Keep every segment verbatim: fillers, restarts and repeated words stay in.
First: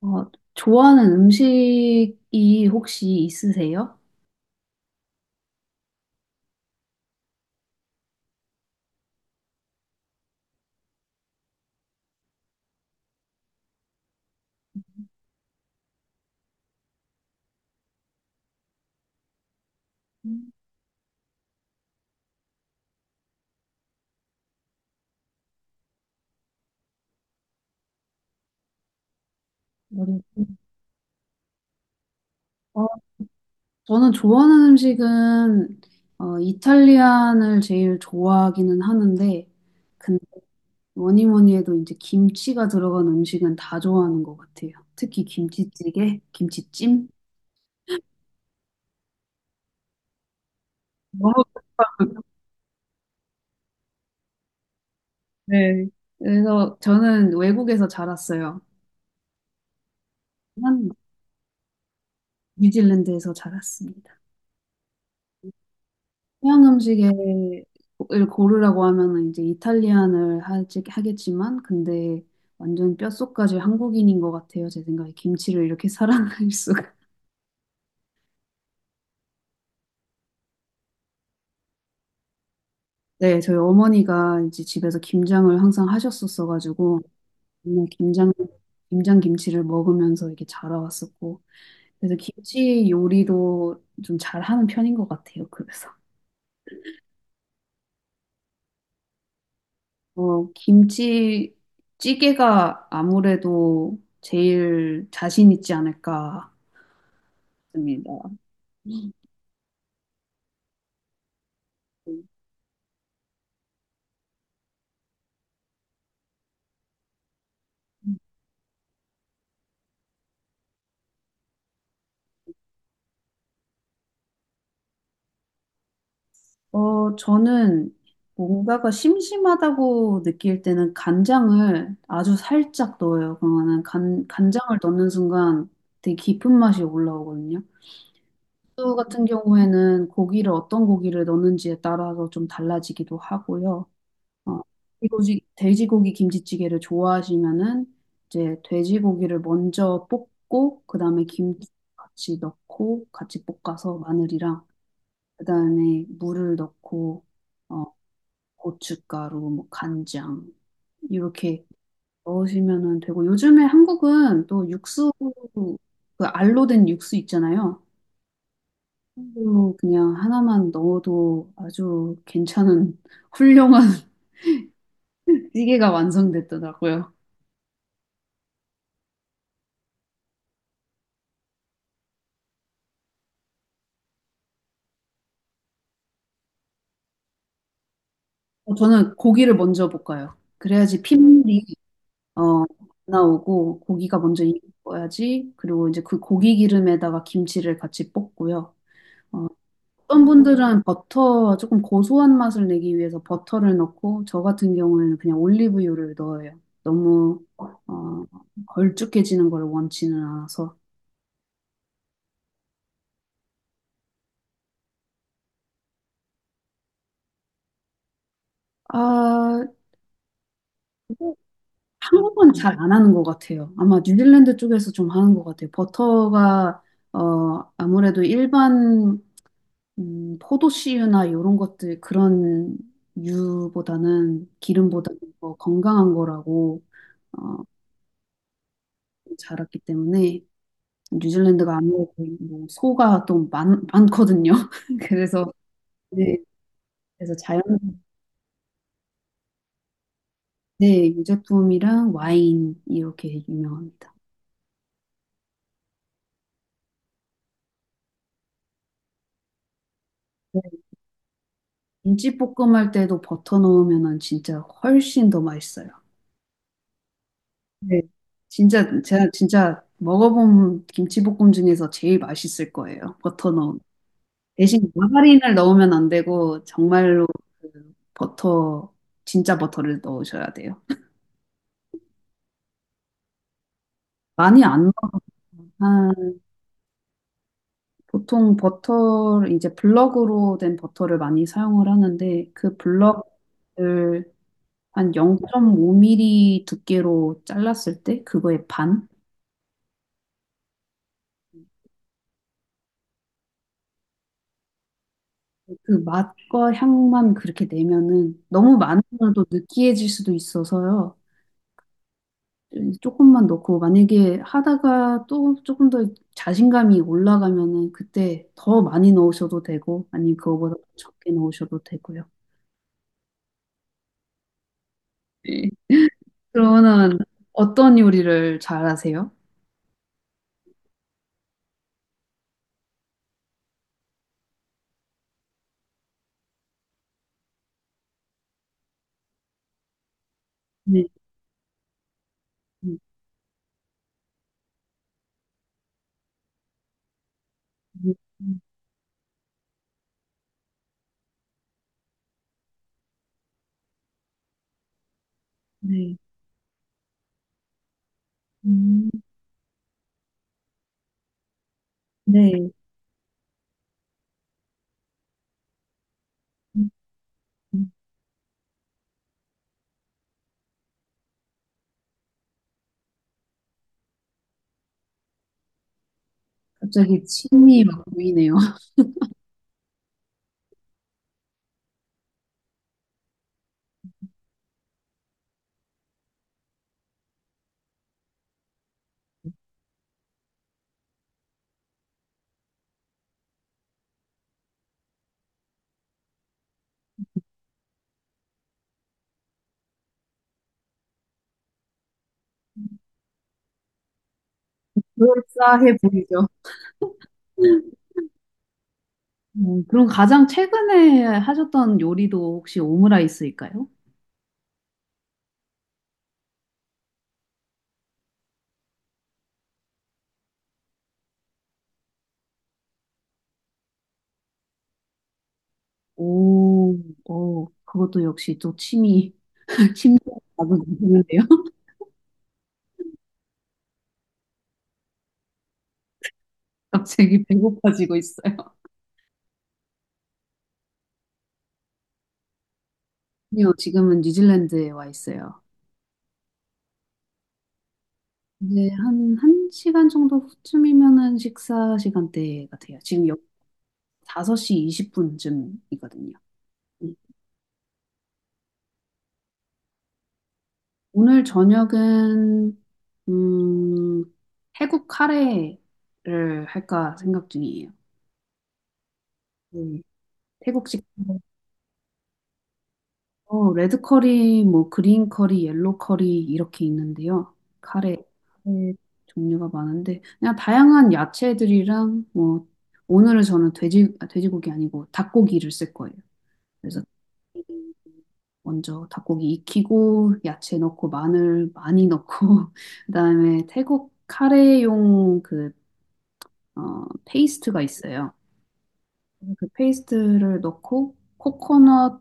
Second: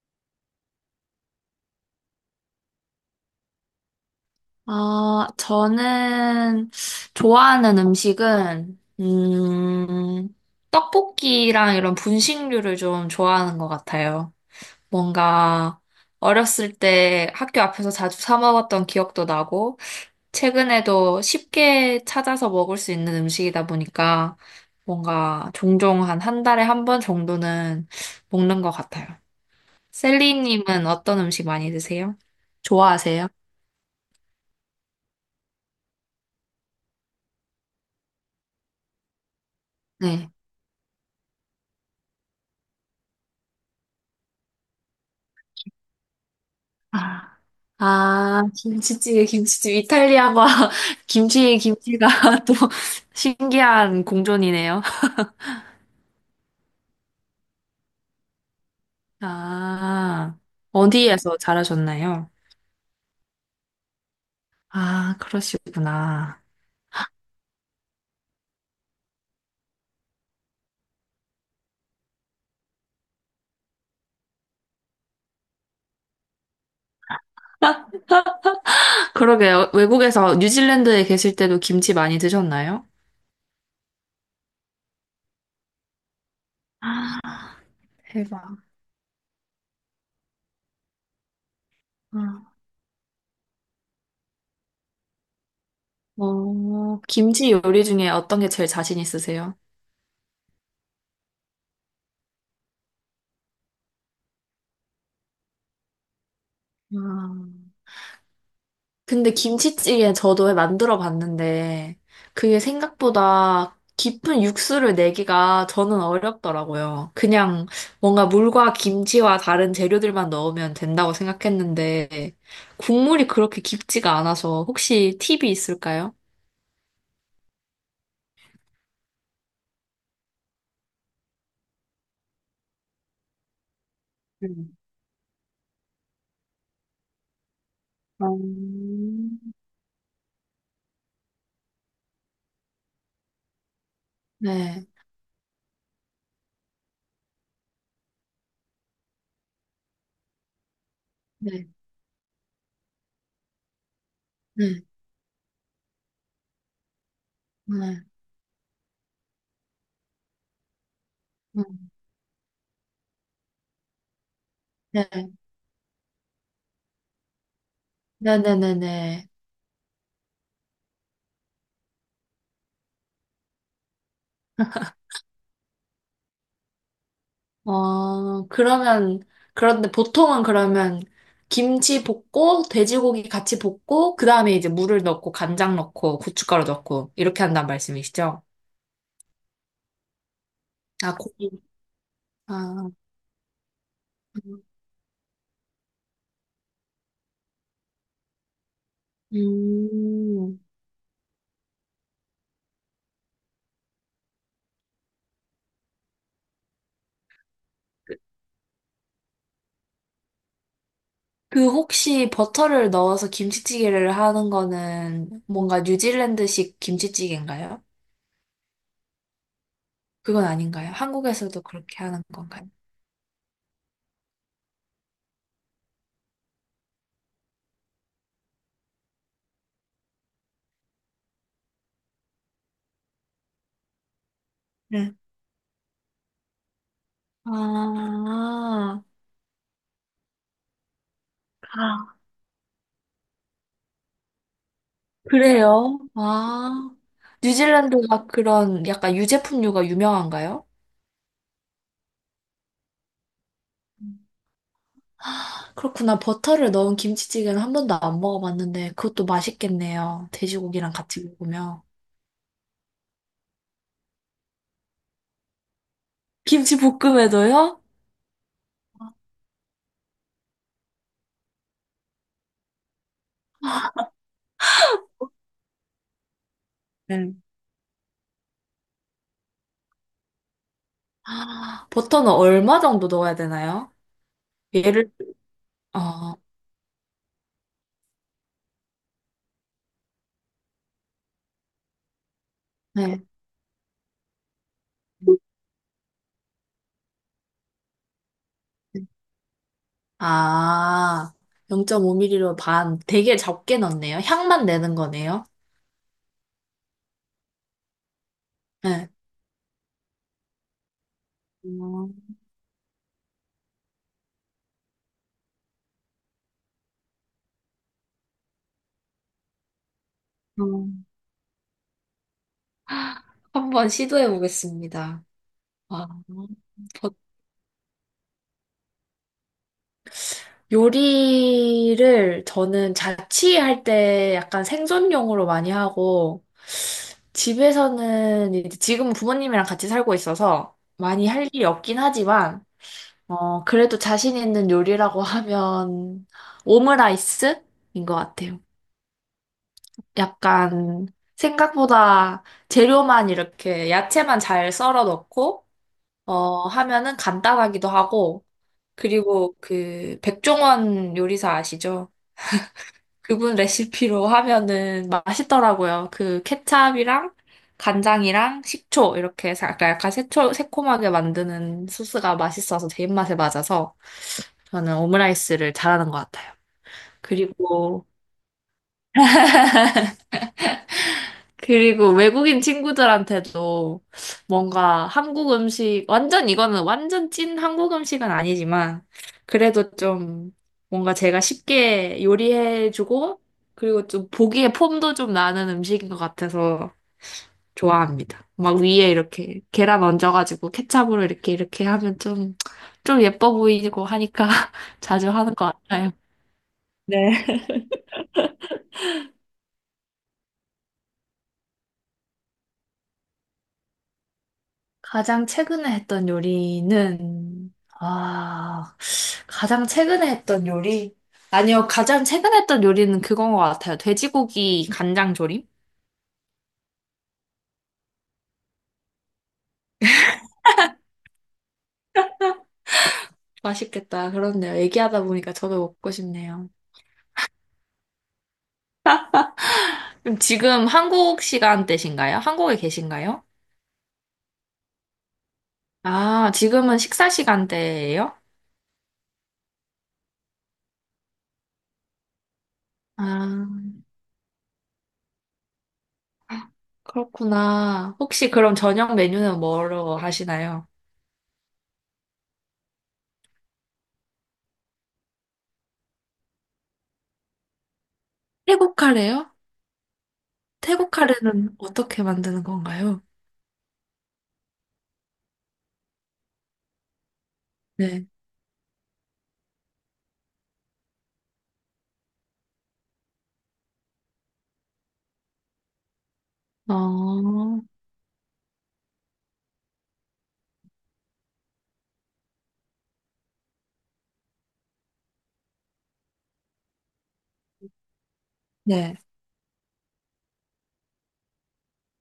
어, 좋아하는 음식이 혹시 있으세요? 아, 저는 좋아하는 음식은, 음, 떡볶이랑 이런 분식류를 좀 좋아하는 것 같아요. 뭔가 어렸을 때 학교 앞에서 자주 사 먹었던 기억도 나고, 음, 최근에도 쉽게 찾아서 먹을 수 있는 음식이다 보니까 뭔가 종종 한 한 달에 한 번 정도는 먹는 것 같아요. 어려워. 셀리님은 어떤 음식 많이 드세요? 어, 좋아하세요? 저는 좋아하는 음식은 어, 이탈리안을 제일 좋아하기는 하는데, 근데 네. 뭐니 뭐니 해도 이제 김치가 들어간 음식은 다 좋아하는 것 같아요. 특히 김치찌개, 김치찜. 아, 김치찌개, 김치찜. 이탈리아와 너무, 김치의 김치가 또 신기한 공존이네요. 네. 그래서 저는 외국에서 자랐어요. 아, 한 어디에서 자라셨나요? 뉴질랜드에서 자랐습니다. 아, 그러시구나. 서양 음식을 고르라고 하면은 이제 이탈리안을 하지, 하겠지만, 근데 완전 뼛속까지 한국인인 것 같아요. 제 생각에 김치를 이렇게 사랑할 수가. 그러게요. 외국에서 뉴질랜드에 계실 때도 김치 많이 드셨나요? 네, 저희 어머니가 이제 집에서 김장을 항상 하셨었어가지고, 맨날 김장, 대박. 김장 김치를 먹으면서 이렇게 자라왔었고, 그래서 아. 김치 요리도 좀 잘하는 편인 것 같아요. 그래서. 어, 김치 요리 중에 어떤 게 제일 자신 있으세요? 어, 김치찌개가 아무래도 제일 자신 있지 않을까. 아. 맞습니다. 근데 김치찌개 저도 만들어 봤는데 그게 생각보다 깊은 육수를 내기가 저는 어렵더라고요. 그냥 뭔가 물과 김치와 다른 재료들만 넣으면 된다고 생각했는데 국물이 그렇게 깊지가 않아서 혹시 팁이 있을까요? 어, 저는 뭔가가 심심하다고 느낄 때는 간장을 아주 살짝 넣어요. 그러면은 간, 음. 간장을 넣는 순간 되게 깊은 맛이 올라오거든요. 또 같은 음. 경우에는 고기를 어떤 고기를 넣는지에 따라서 좀 달라지기도 하고요. 어, 네, 돼지고기, 돼지고기 김치찌개를 좋아하시면은 이제 돼지고기를 먼저 볶고 그다음에 네, 김치 같이 넣고 같이 볶아서 마늘이랑 네, 그다음에 물을 넣고 어, 네, 고춧가루, 뭐 간장 이렇게 네, 넣으시면은 되고 요즘에 한국은 또 네, 육수 그 알로 된 육수 있잖아요. 네, 네, 네. 네. 그걸로 그냥 하나만 넣어도 아주 괜찮은 훌륭한 찌개가 완성됐더라고요. 어, 그러면, 그런데 보통은 그러면 김치 볶고, 돼지고기 같이 볶고, 그 다음에 이제 물을 넣고, 간장 넣고, 고춧가루 넣고, 이렇게 한는 말씀이시죠? 어, 저는 고기를 먼저 볶아요. 그래야지 아, 고기. 핏물이 어, 아, 나오고 고기가 먼저 익어야지. 그리고 이제 그 고기 기름에다가 김치를 같이 볶고요. 어, 어떤 음. 분들은 버터, 조금 고소한 맛을 내기 위해서 버터를 넣고, 저 같은 경우에는 그냥 올리브유를 넣어요. 너무, 어, 걸쭉해지는 걸 원치는 않아서. 그 혹시 버터를 넣어서 김치찌개를 하는 거는 뭔가 뉴질랜드식 김치찌개인가요? 아, 그건 아닌가요? 한국에서도 그렇게 하는 한국은 건가요? 잘 안 하는 것 같아요. 아마 뉴질랜드 쪽에서 좀 하는 것 같아요. 버터가, 어, 아무래도 일반, 음, 포도씨유나 이런 것들, 그런 유보다는, 네. 기름보다는 더 건강한 거라고, 어, 아, 자랐기 때문에. 뉴질랜드가 아무래도 아. 뭐 소가 또 많, 많거든요. 그래서 그래요? 네, 아, 그래서 자연 뉴질랜드가 그런 약간 유제품류가 유명한가요? 네, 유제품이랑 와인 이렇게 유명합니다. 그렇구나. 버터를 넣은 김치찌개는 한 번도 안 먹어봤는데 그것도 맛있겠네요. 네, 돼지고기랑 같이 먹으면. 김치볶음 할 때도 버터 넣으면은 진짜 훨씬 더 맛있어요. 김치볶음에도요? 네. 진짜 제가 진짜 먹어본 김치볶음 중에서 제일 맛있을 거예요. 버터 넣은. 대신 마가린을 넣으면 안 되고 정말로 네. 그 버터 진짜 버터를 넣으셔야 돼요. 아, 버터는 얼마 정도 넣어야 되나요? 많이 안 얘를, 넣어. 어, 보통 버터를 이제 블럭으로 된 버터를 많이 사용을 하는데 그 네. 블럭을 한 영 점 오 밀리미터 두께로 잘랐을 때 그거의 반? 아, 영 오 m 리로 반. 되게 적게 넣네요. 향만 내는 거네요. 그 맛과 향만 그렇게 내면은 너무 네. 많으면 또 느끼해질 수도 있어서요. 음, 조금만 넣고 만약에 하다가 또 조금 더 자신감이 올라가면은 그때 더 많이 넣으셔도 되고 아니면 그거보다 음. 적게 넣으셔도 되고요. 한번 시도해 보겠습니다. 네. 아, 저- 그러면은 어떤 요리를 잘하세요? 요리를 저는 자취할 때 약간 생존용으로 많이 하고, 집에서는 이제 지금 부모님이랑 같이 살고 있어서 네. 많이 할 일이 없긴 하지만, 음, 어, 그래도 자신 있는 요리라고 하면 오므라이스인 음, 것 같아요. 음, 약간 생각보다 재료만 이렇게 야채만 잘 썰어 넣고, 네. 어, 하면은 간단하기도 하고, 음, 그리고 그 백종원 요리사 아시죠? 네. 그분 레시피로 하면은 맛있더라고요. 그 음, 케찹이랑 음. 간장이랑 식초 이렇게 사- 약간 약간 새초, 새콤하게 만드는 소스가 맛있어서 제 입맛에 맞아서 저는 오므라이스를 잘하는 것 같아요. 갑자기 침이 막 그리고 보이네요. 그리고 외국인 친구들한테도 뭔가 한국 음식, 완전 이거는 완전 찐 한국 음식은 아니지만, 그래도 좀 뭔가 제가 쉽게 요리해주고, 그리고 좀 보기에 폼도 좀 나는 음식인 것 같아서 좋아합니다. 막 위에 이렇게 계란 얹어가지고 케첩으로 이렇게 이렇게 하면 좀, 좀 예뻐 보이고 하니까 자주 하는 것 그럴싸해 같아요. 보이죠. 네. 음, 그럼 가장 최근에 하셨던 요리도 혹시 오므라이스일까요? 가장 최근에 했던 요리는, 아, 가장 최근에 했던 요리? 아니요, 가장 최근에 했던 요리는 그건 것 같아요. 돼지고기 간장조림? 오, 오, 그것도 역시 또 침이, 침도 나도 드는데요. 맛있겠다. 그렇네요. 얘기하다 보니까 저도 먹고 싶네요. 갑자기 배고파지고 있어요. 그럼 지금 한국 시간대신가요? 한국에 계신가요? 아니요, 지금은 뉴질랜드에 와 있어요. 아, 지금은 식사 시간대예요? 이제 한, 한 시간 정도 후쯤이면은 식사 시간대 같아요. 지금 여 아, 다섯 시 이십 분쯤이거든요. 그렇구나. 혹시 그럼 저녁 메뉴는 뭐로 하시나요? 오늘 저녁은 음, 태국 카레를 할까 생각 중이에요. 태국 카레요? 네. 태국식 태국 카레는 어떻게 만드는 건가요? 어, 레드 커리, 뭐 그린 커리, 옐로 커리 이렇게 있는데요. 카레, 네. 카레 종류가 많은데 그냥 다양한 야채들이랑 뭐 오늘은 저는 돼지 아, 돼지고기 아니고 닭고기를 쓸 거예요. 그래서 어, 먼저 닭고기 익히고 야채 넣고 마늘 많이 넣고 그다음에 태국 카레용 그 어, 페이스트가 있어요. 네. 그 페이스트를 넣고 코코넛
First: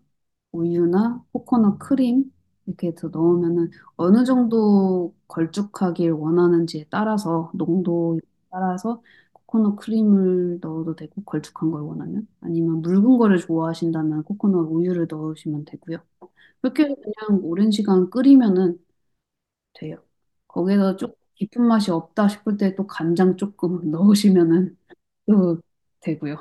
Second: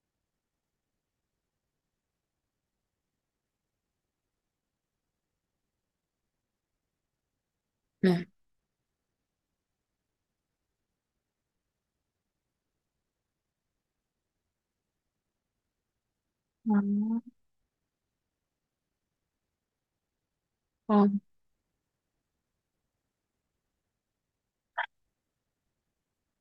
우유나 코코넛 크림 이렇게 해서 넣으면은 어느 정도 걸쭉하길 원하는지에 따라서 농도에 네. 따라서 코코넛 크림을 넣어도 되고 걸쭉한 걸 원하면 아니면 묽은 거를 좋아하신다면 코코넛 우유를 넣으시면 되고요. 그렇게 해서 아, 그냥 오랜 시간 끓이면은 돼요. 거기에서 조금 깊은 맛이 없다 싶을 때 또 간장 조금 넣으시면은 넣어도 되고요.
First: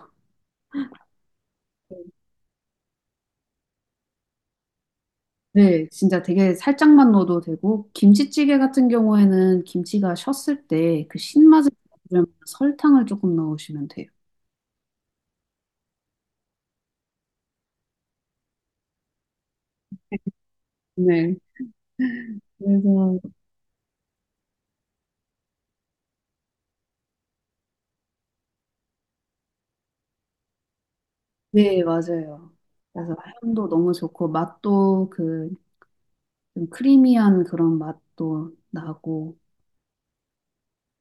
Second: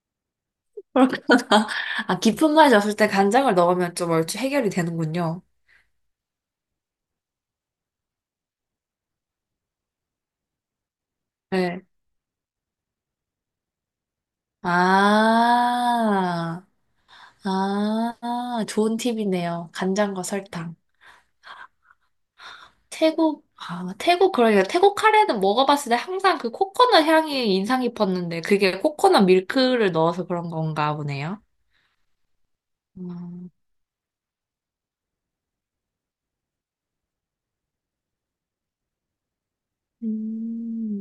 어, 그렇구나. 아, 깊은 맛이 없을 때 간장을 넣으면 좀 얼추 해결이 되는군요. 네, 진짜 되게 살짝만 넣어도 되고, 김치찌개 같은 경우에는 김치가 셨을 때 그 신맛을 네. 주려면 설탕을 조금 넣으시면 돼요. 아, 아, 아, 좋은 팁이네요. 간장과 설탕. 네. 그래서 태국, 아, 태국, 그러니까 태국 카레는 먹어봤을 때 항상 그 코코넛 향이 인상 깊었는데 그게 코코넛 밀크를 넣어서 그런 건가 보네요. 네, 맞아요. 그래서 음, 향도 너무 좋고, 맛도 그, 좀 크리미한 그런 맛도 나고, 음,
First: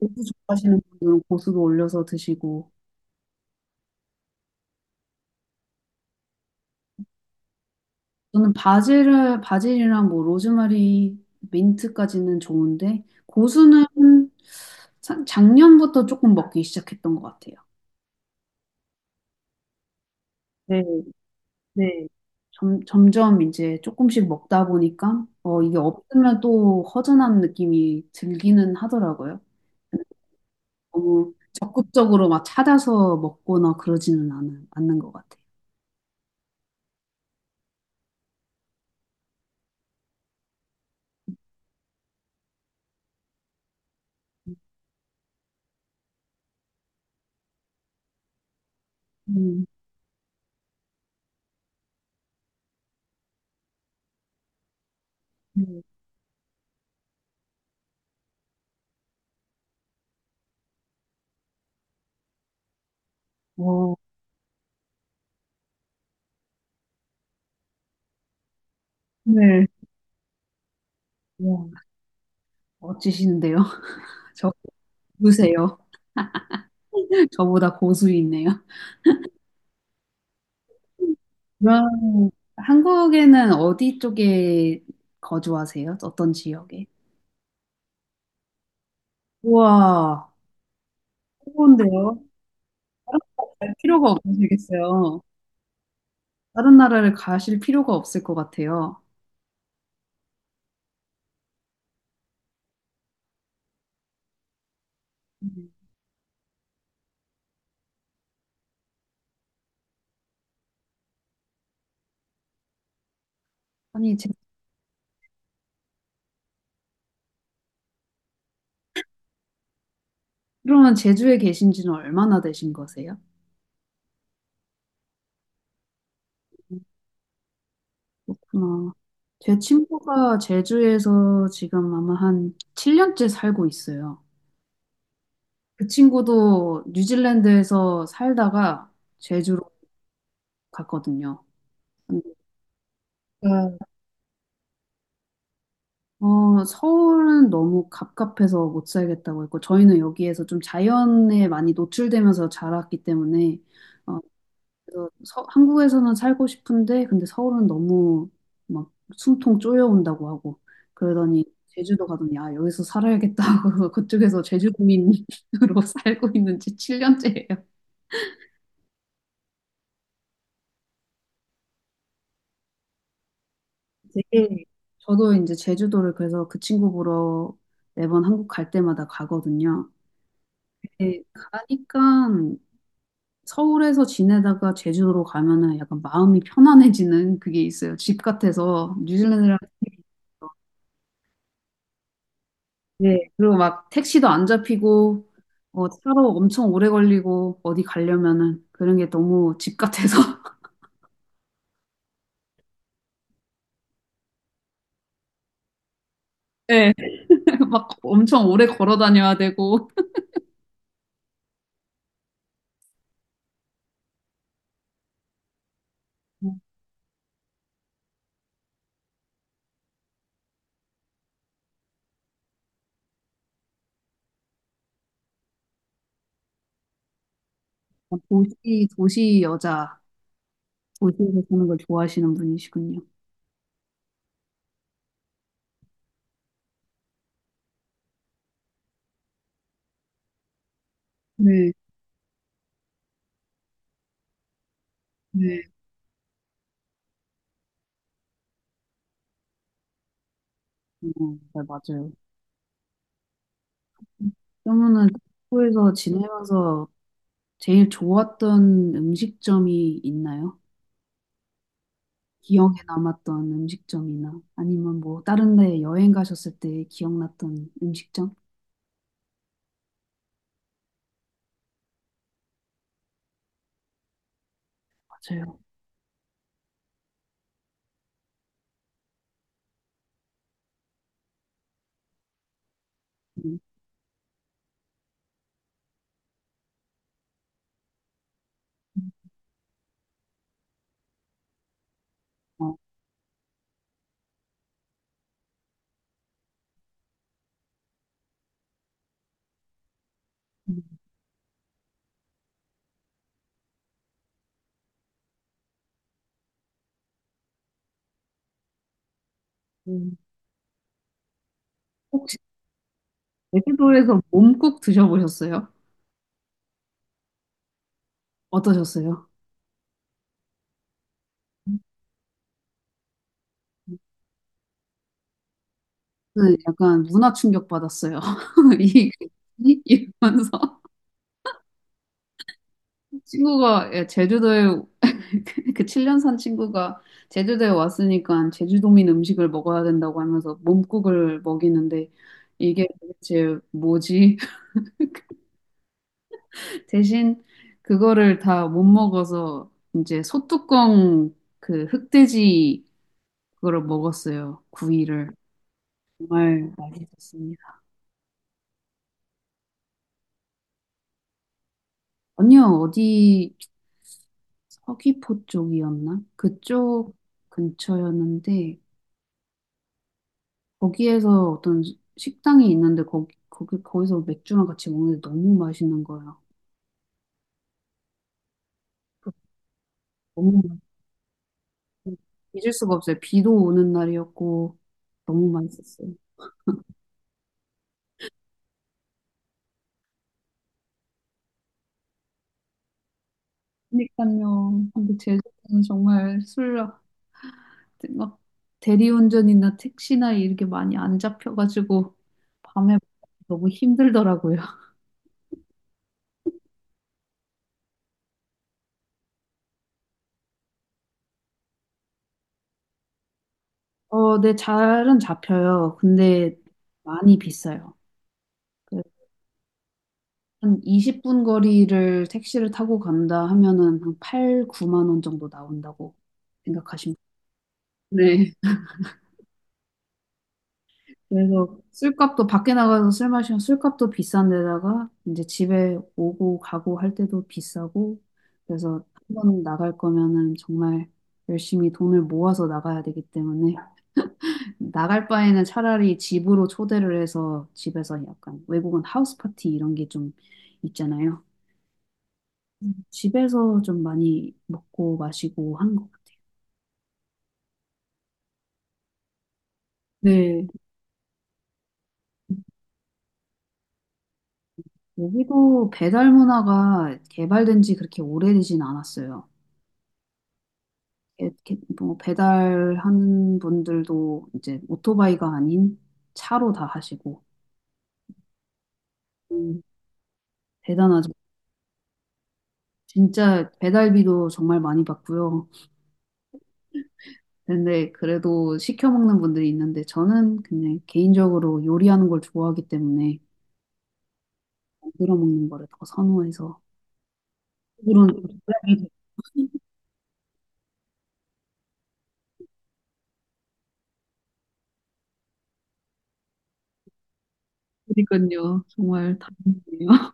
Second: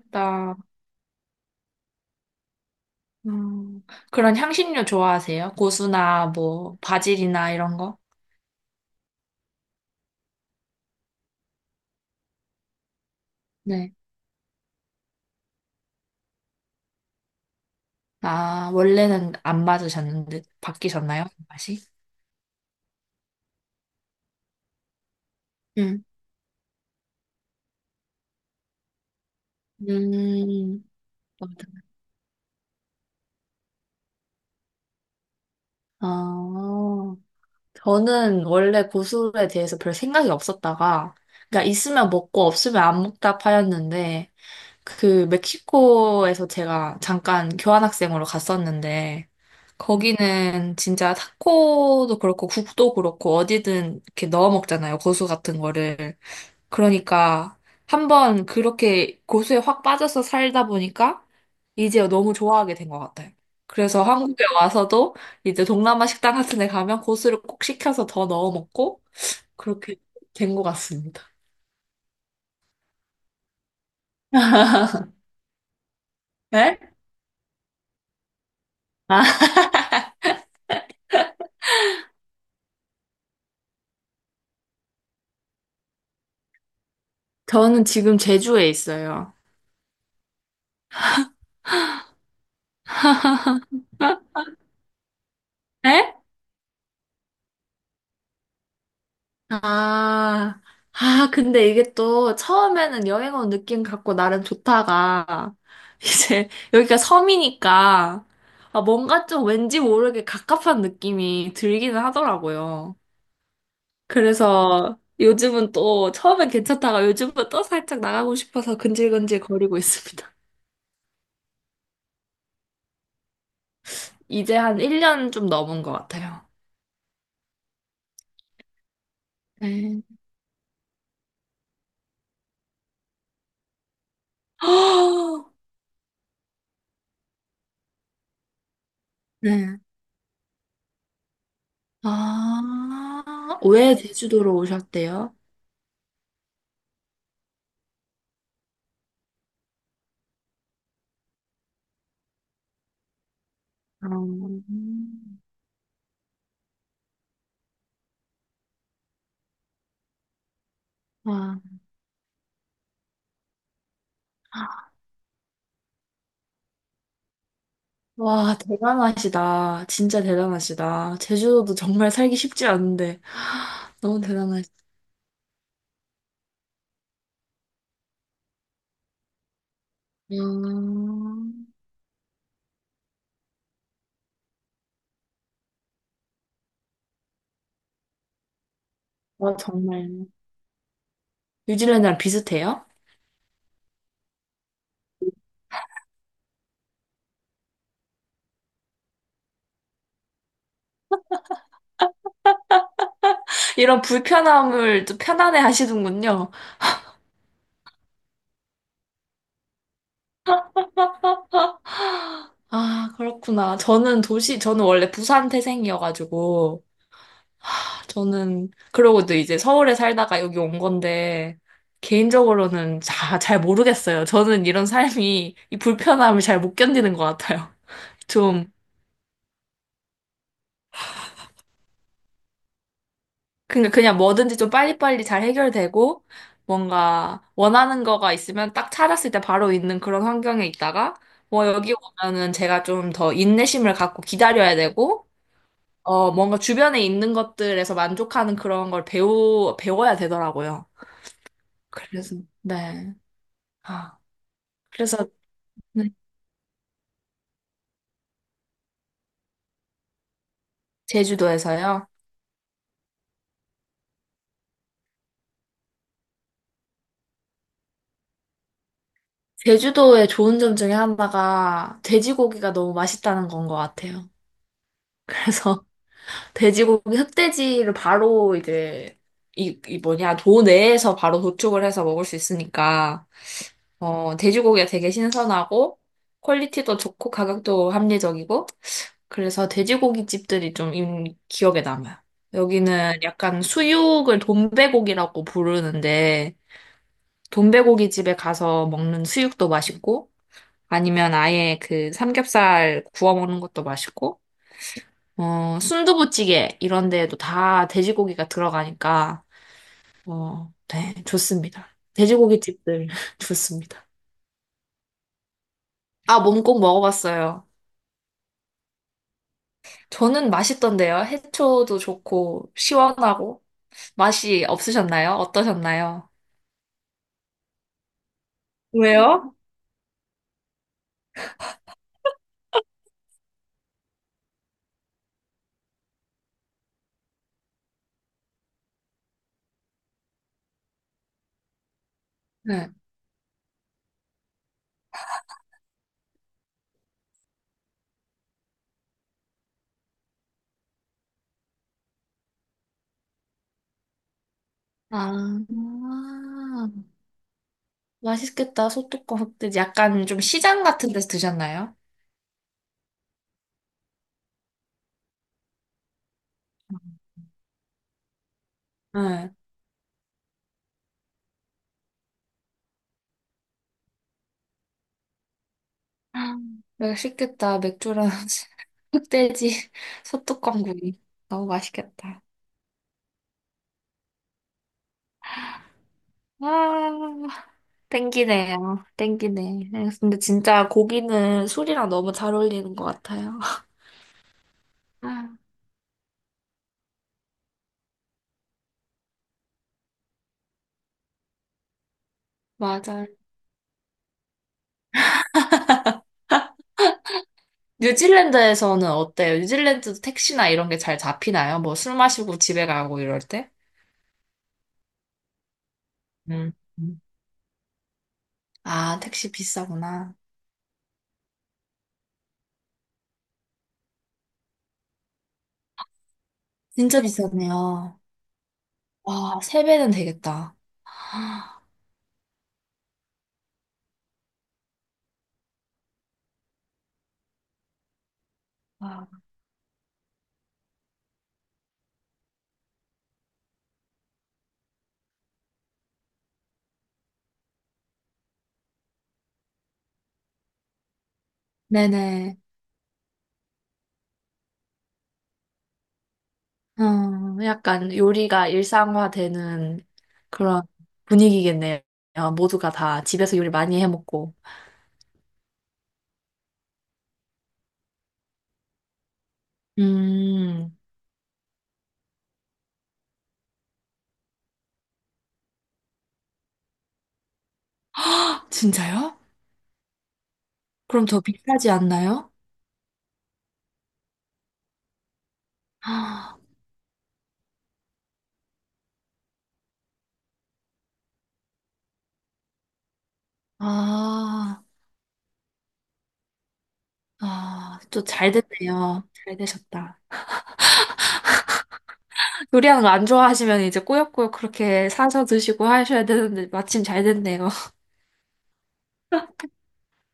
고수 좋아하시는 분들은 고수도 올려서 드시고, 음, 그런 향신료 좋아하세요? 고수나 뭐 바질이나 이런 거? 저는 바질을, 바질이랑 뭐 로즈마리, 민트까지는 좋은데, 고수는 네. 사- 작년부터 조금 먹기 시작했던 것 같아요. 아, 원래는 안 맞으셨는데 네, 바뀌셨나요? 그 맛이? 네. 점, 점점 이제 조금씩 먹다 보니까, 어, 이게 응, 없으면 또 허전한 느낌이 들기는 하더라고요. 음, 너무 맞아. 적극적으로 막 찾아서 먹거나 그러지는 않, 않는 것 같아요. 아, 저는 원래 고수에 대해서 별 생각이 없었다가, 그러니까 있으면 먹고 없으면 안 먹다 파였는데, 그 멕시코에서 제가 잠깐 교환학생으로 갔었는데, 음, 거기는 진짜 타코도 그렇고 국도 그렇고 어디든 이렇게 넣어 먹잖아요. 고수 같은 음. 거를. 그러니까 한 번 그렇게 고수에 확 빠져서 살다 보니까 이제 너무 좋아하게 된 것 같아요. 어, 그래서 한국에 와서도 이제 동남아 식당 같은 데 가면 고수를 꼭 시켜서 더 넣어 먹고 오늘, 그렇게 된 것 같습니다. 와, 멋지시는데요? 저 고수세요. 네? 저보다 고수이네요. 아, 그럼 한국에는 어디 쪽에 거주하세요? 어떤 지역에? 저는 지금 제주에 있어요. 우와, 좋은데요? 다른 나라 갈 필요가 없으시겠어요? 네? 다른 나라를 가실 필요가 없을 것 같아요. 아, 아, 근데 이게 또 처음에는 여행 온 느낌 갖고 나름 좋다가, 음. 이제 여기가 섬이니까, 아, 뭔가 좀 왠지 모르게 갑갑한 느낌이 들기는 하더라고요. 아니, 제, 그래서 요즘은 또 처음엔 괜찮다가 요즘은 또 살짝 나가고 싶어서 근질근질 거리고 있습니다. 그러면 제주에 계신 지는 얼마나 되신 거세요? 이제 한 일 년 좀 넘은 것 같아요. 어, 제 네. 친구가 제주에서 지금 아마 한 칠 년째 살고 있어요. 그 친구도 뉴질랜드에서 살다가 제주로 네. 갔거든요. 아, 왜 제주도로 오셨대요? 어, 서울은 너무 갑갑해서 못 살겠다고 했고, 저희는 여기에서 좀 자연에 많이 노출되면서 자랐기 때문에, 아... 어, 그래서 서- 한국에서는 살고 싶은데, 근데 서울은 너무 막 숨통 쪼여온다고 하고, 그러더니 와, 제주도 가더니, 아, 여기서 살아야겠다 하고, 그쪽에서 제주도민으로 살고 있는 지 칠 년째예요. 와, 대단하시다. 진짜 대단하시다. 제주도도 정말 살기 쉽지 않은데. 너무 되게 대단하시다. 저도 이제 제주도를 그래서 그 친구 보러 매번 한국 갈 때마다 가거든요. 네, 음, 가니까 서울에서 지내다가 제주도로 가면은 약간 마음이 편안해지는 그게 있어요. 집 같아서 와, 뉴질랜드랑 정말. 뉴질랜드랑 비슷해요? 네. 그리고 막 택시도 안 잡히고 어, 차로 엄청 오래 걸리고 어디 가려면은 그런 게 너무 집 같아서 이런 불편함을 또 편안해 하시는군요. 네. 막 엄청 오래 걸어 다녀야 되고 아, 그렇구나. 저는 도시, 저는 원래 부산 태생이어가지고, 저는, 그러고도 이제 서울에 살다가 여기 온 건데, 개인적으로는 자, 잘 모르겠어요. 저는 이런 삶이, 이 불편함을 잘 못 견디는 것 같아요. 음, 좀, 도시 도시 여자 도시에서 사는 걸 좋아하시는 분이시군요. 그러니까 그냥 뭐든지 좀 빨리빨리 잘 해결되고 뭔가 원하는 거가 있으면 딱 찾았을 때 바로 있는 그런 환경에 있다가 뭐 네, 여기 오면은 제가 좀 더 인내심을 갖고 기다려야 되고 네. 어 뭔가 주변에 있는 것들에서 만족하는 그런 걸 배우 배워야 되더라고요. 어, 네, 맞아요. 그래서 네. 아, 그러면은 그래서 도쿄에서 네, 지내면서 제일 좋았던 음식점이 있나요? 제주도에서요. 기억에 남았던 음식점이나 아니면 뭐 다른 데 여행 가셨을 때 기억났던 음식점? 제주도의 좋은 점 중에 하나가 돼지고기가 너무 맛있다는 건 것 같아요. 맞아요. 그래서 돼지고기 흑돼지를 바로 이제 이, 이 뭐냐 도 내에서 바로 도축을 해서 먹을 수 있으니까 음, 어 돼지고기가 되게 신선하고 퀄리티도 좋고 가격도 합리적이고 그래서 돼지고기 집들이 좀 인- 기억에 남아요. 어, 여기는 약간 수육을 돈베고기라고 부르는데 돈베고기 집에 가서 먹는 수육도 맛있고 음, 아니면 아예 그 삼겹살 구워 먹는 것도 맛있고 어, 순두부찌개 이런 데에도 다 돼지고기가 들어가니까 음. 어, 네, 좋습니다. 혹시 돼지고기 집들 좋습니다. 제주도에서 몸국 드셔보셨어요? 아, 몸꼭 먹어봤어요. 어떠셨어요? 저는 맛있던데요. 해초도 좋고 시원하고 맛이 없으셨나요? 어떠셨나요? 저는 약간 문화 충격 받았어요. 이, 왜요? 이- 이러면서. 친구가 예, 제주도에 그 칠 년 산 친구가 제주도에 왔으니까 제주도민 음식을 먹어야 된다고 하면서 몸국을 먹이는데 이게 네. 도대체 뭐지? 대신 그거를 다 못 먹어서 이제 소뚜껑 그 흑돼지 그거를 먹었어요. 구이를. 아, 정말 맛있었습니다. 맛있겠다. 소뚜껑 흑돼지 약간 좀 시장 같은 데서 드셨나요? 아니요, 어디 서귀포 쪽이었나? 그쪽 근처였는데 네. 거기에서 어떤 식당이 있는데 거기, 거기 거기서 맥주랑 같이 먹는데 너무 맛있는 거예요. 맛있겠다. 맥주랑 흑돼지 너무 소뚜껑구이. 너무 맛있- 맛있겠다. 잊을 수가 없어요. 비도 오는 날이었고 너무 맛있었어요. 아, 땡기네요. 땡기네. 근데 진짜 고기는 술이랑 너무 잘 어울리는 것 같아요. 그러니까요. 근데 아, 제주도는 정말 술 막 대리운전이나 택시나 이렇게 많이 안 잡혀가지고 밤에 맞아요. 너무 힘들더라고요. 뉴질랜드에서는 어때요? 뉴질랜드도 택시나 이런 게 잘 잡히나요? 뭐 술 마시고 집에 가고 이럴 때? 어, 네, 잘은 잡혀요. 근데 음. 음. 많이 비싸요. 아, 택시 비싸구나. 한 이십 분 거리를 택시를 타고 간다 하면은 한 팔, 구만 원 정도 나온다고 생각하시면 진짜 비싸네요. 돼요. 네. 와, 세 배는 되겠다. 그래서 아, 술값도 밖에 나가서 술 마시면 술값도 비싼 데다가 이제 집에 오고 가고 할 때도 비싸고 그래서 와. 한 번 나갈 거면은 정말 열심히 돈을 모아서 나가야 되기 때문에 나갈 바에는 차라리 집으로 초대를 해서 집에서 약간 외국은 하우스 파티 이런 게 좀 있잖아요. 네네. 집에서 좀 많이 먹고 마시고 하는 것 같아요. 음, 약간 요리가 일상화되는 네. 그런 분위기겠네요. 모두가 다 집에서 요리 많이 해 먹고. 여기도 배달 문화가 개발된 지 그렇게 오래되진 않았어요. 음, 렇 게- 뭐 배달하는 분들도 이제 오토바이가 아닌 차로 다 하시고 헉, 진짜요? 음, 그럼 대단하죠. 더 비싸지 않나요? 진짜 배달비도 정말 많이 받고요. 아, 근데 그래도 시켜 먹는 분들이 있는데 저는 그냥 개인적으로 요리하는 걸 좋아하기 때문에 아, 만들어 먹는 거를 더 선호해서 아, 또 물론 잘 됐네요. 잘 되셨다. 요리하는 거 안 좋아하시면 이제 꾸역꾸역 그렇게 사서 드시고 하셔야 되는데 마침 잘 됐네요. 그러니까요. 정말 다행이에요.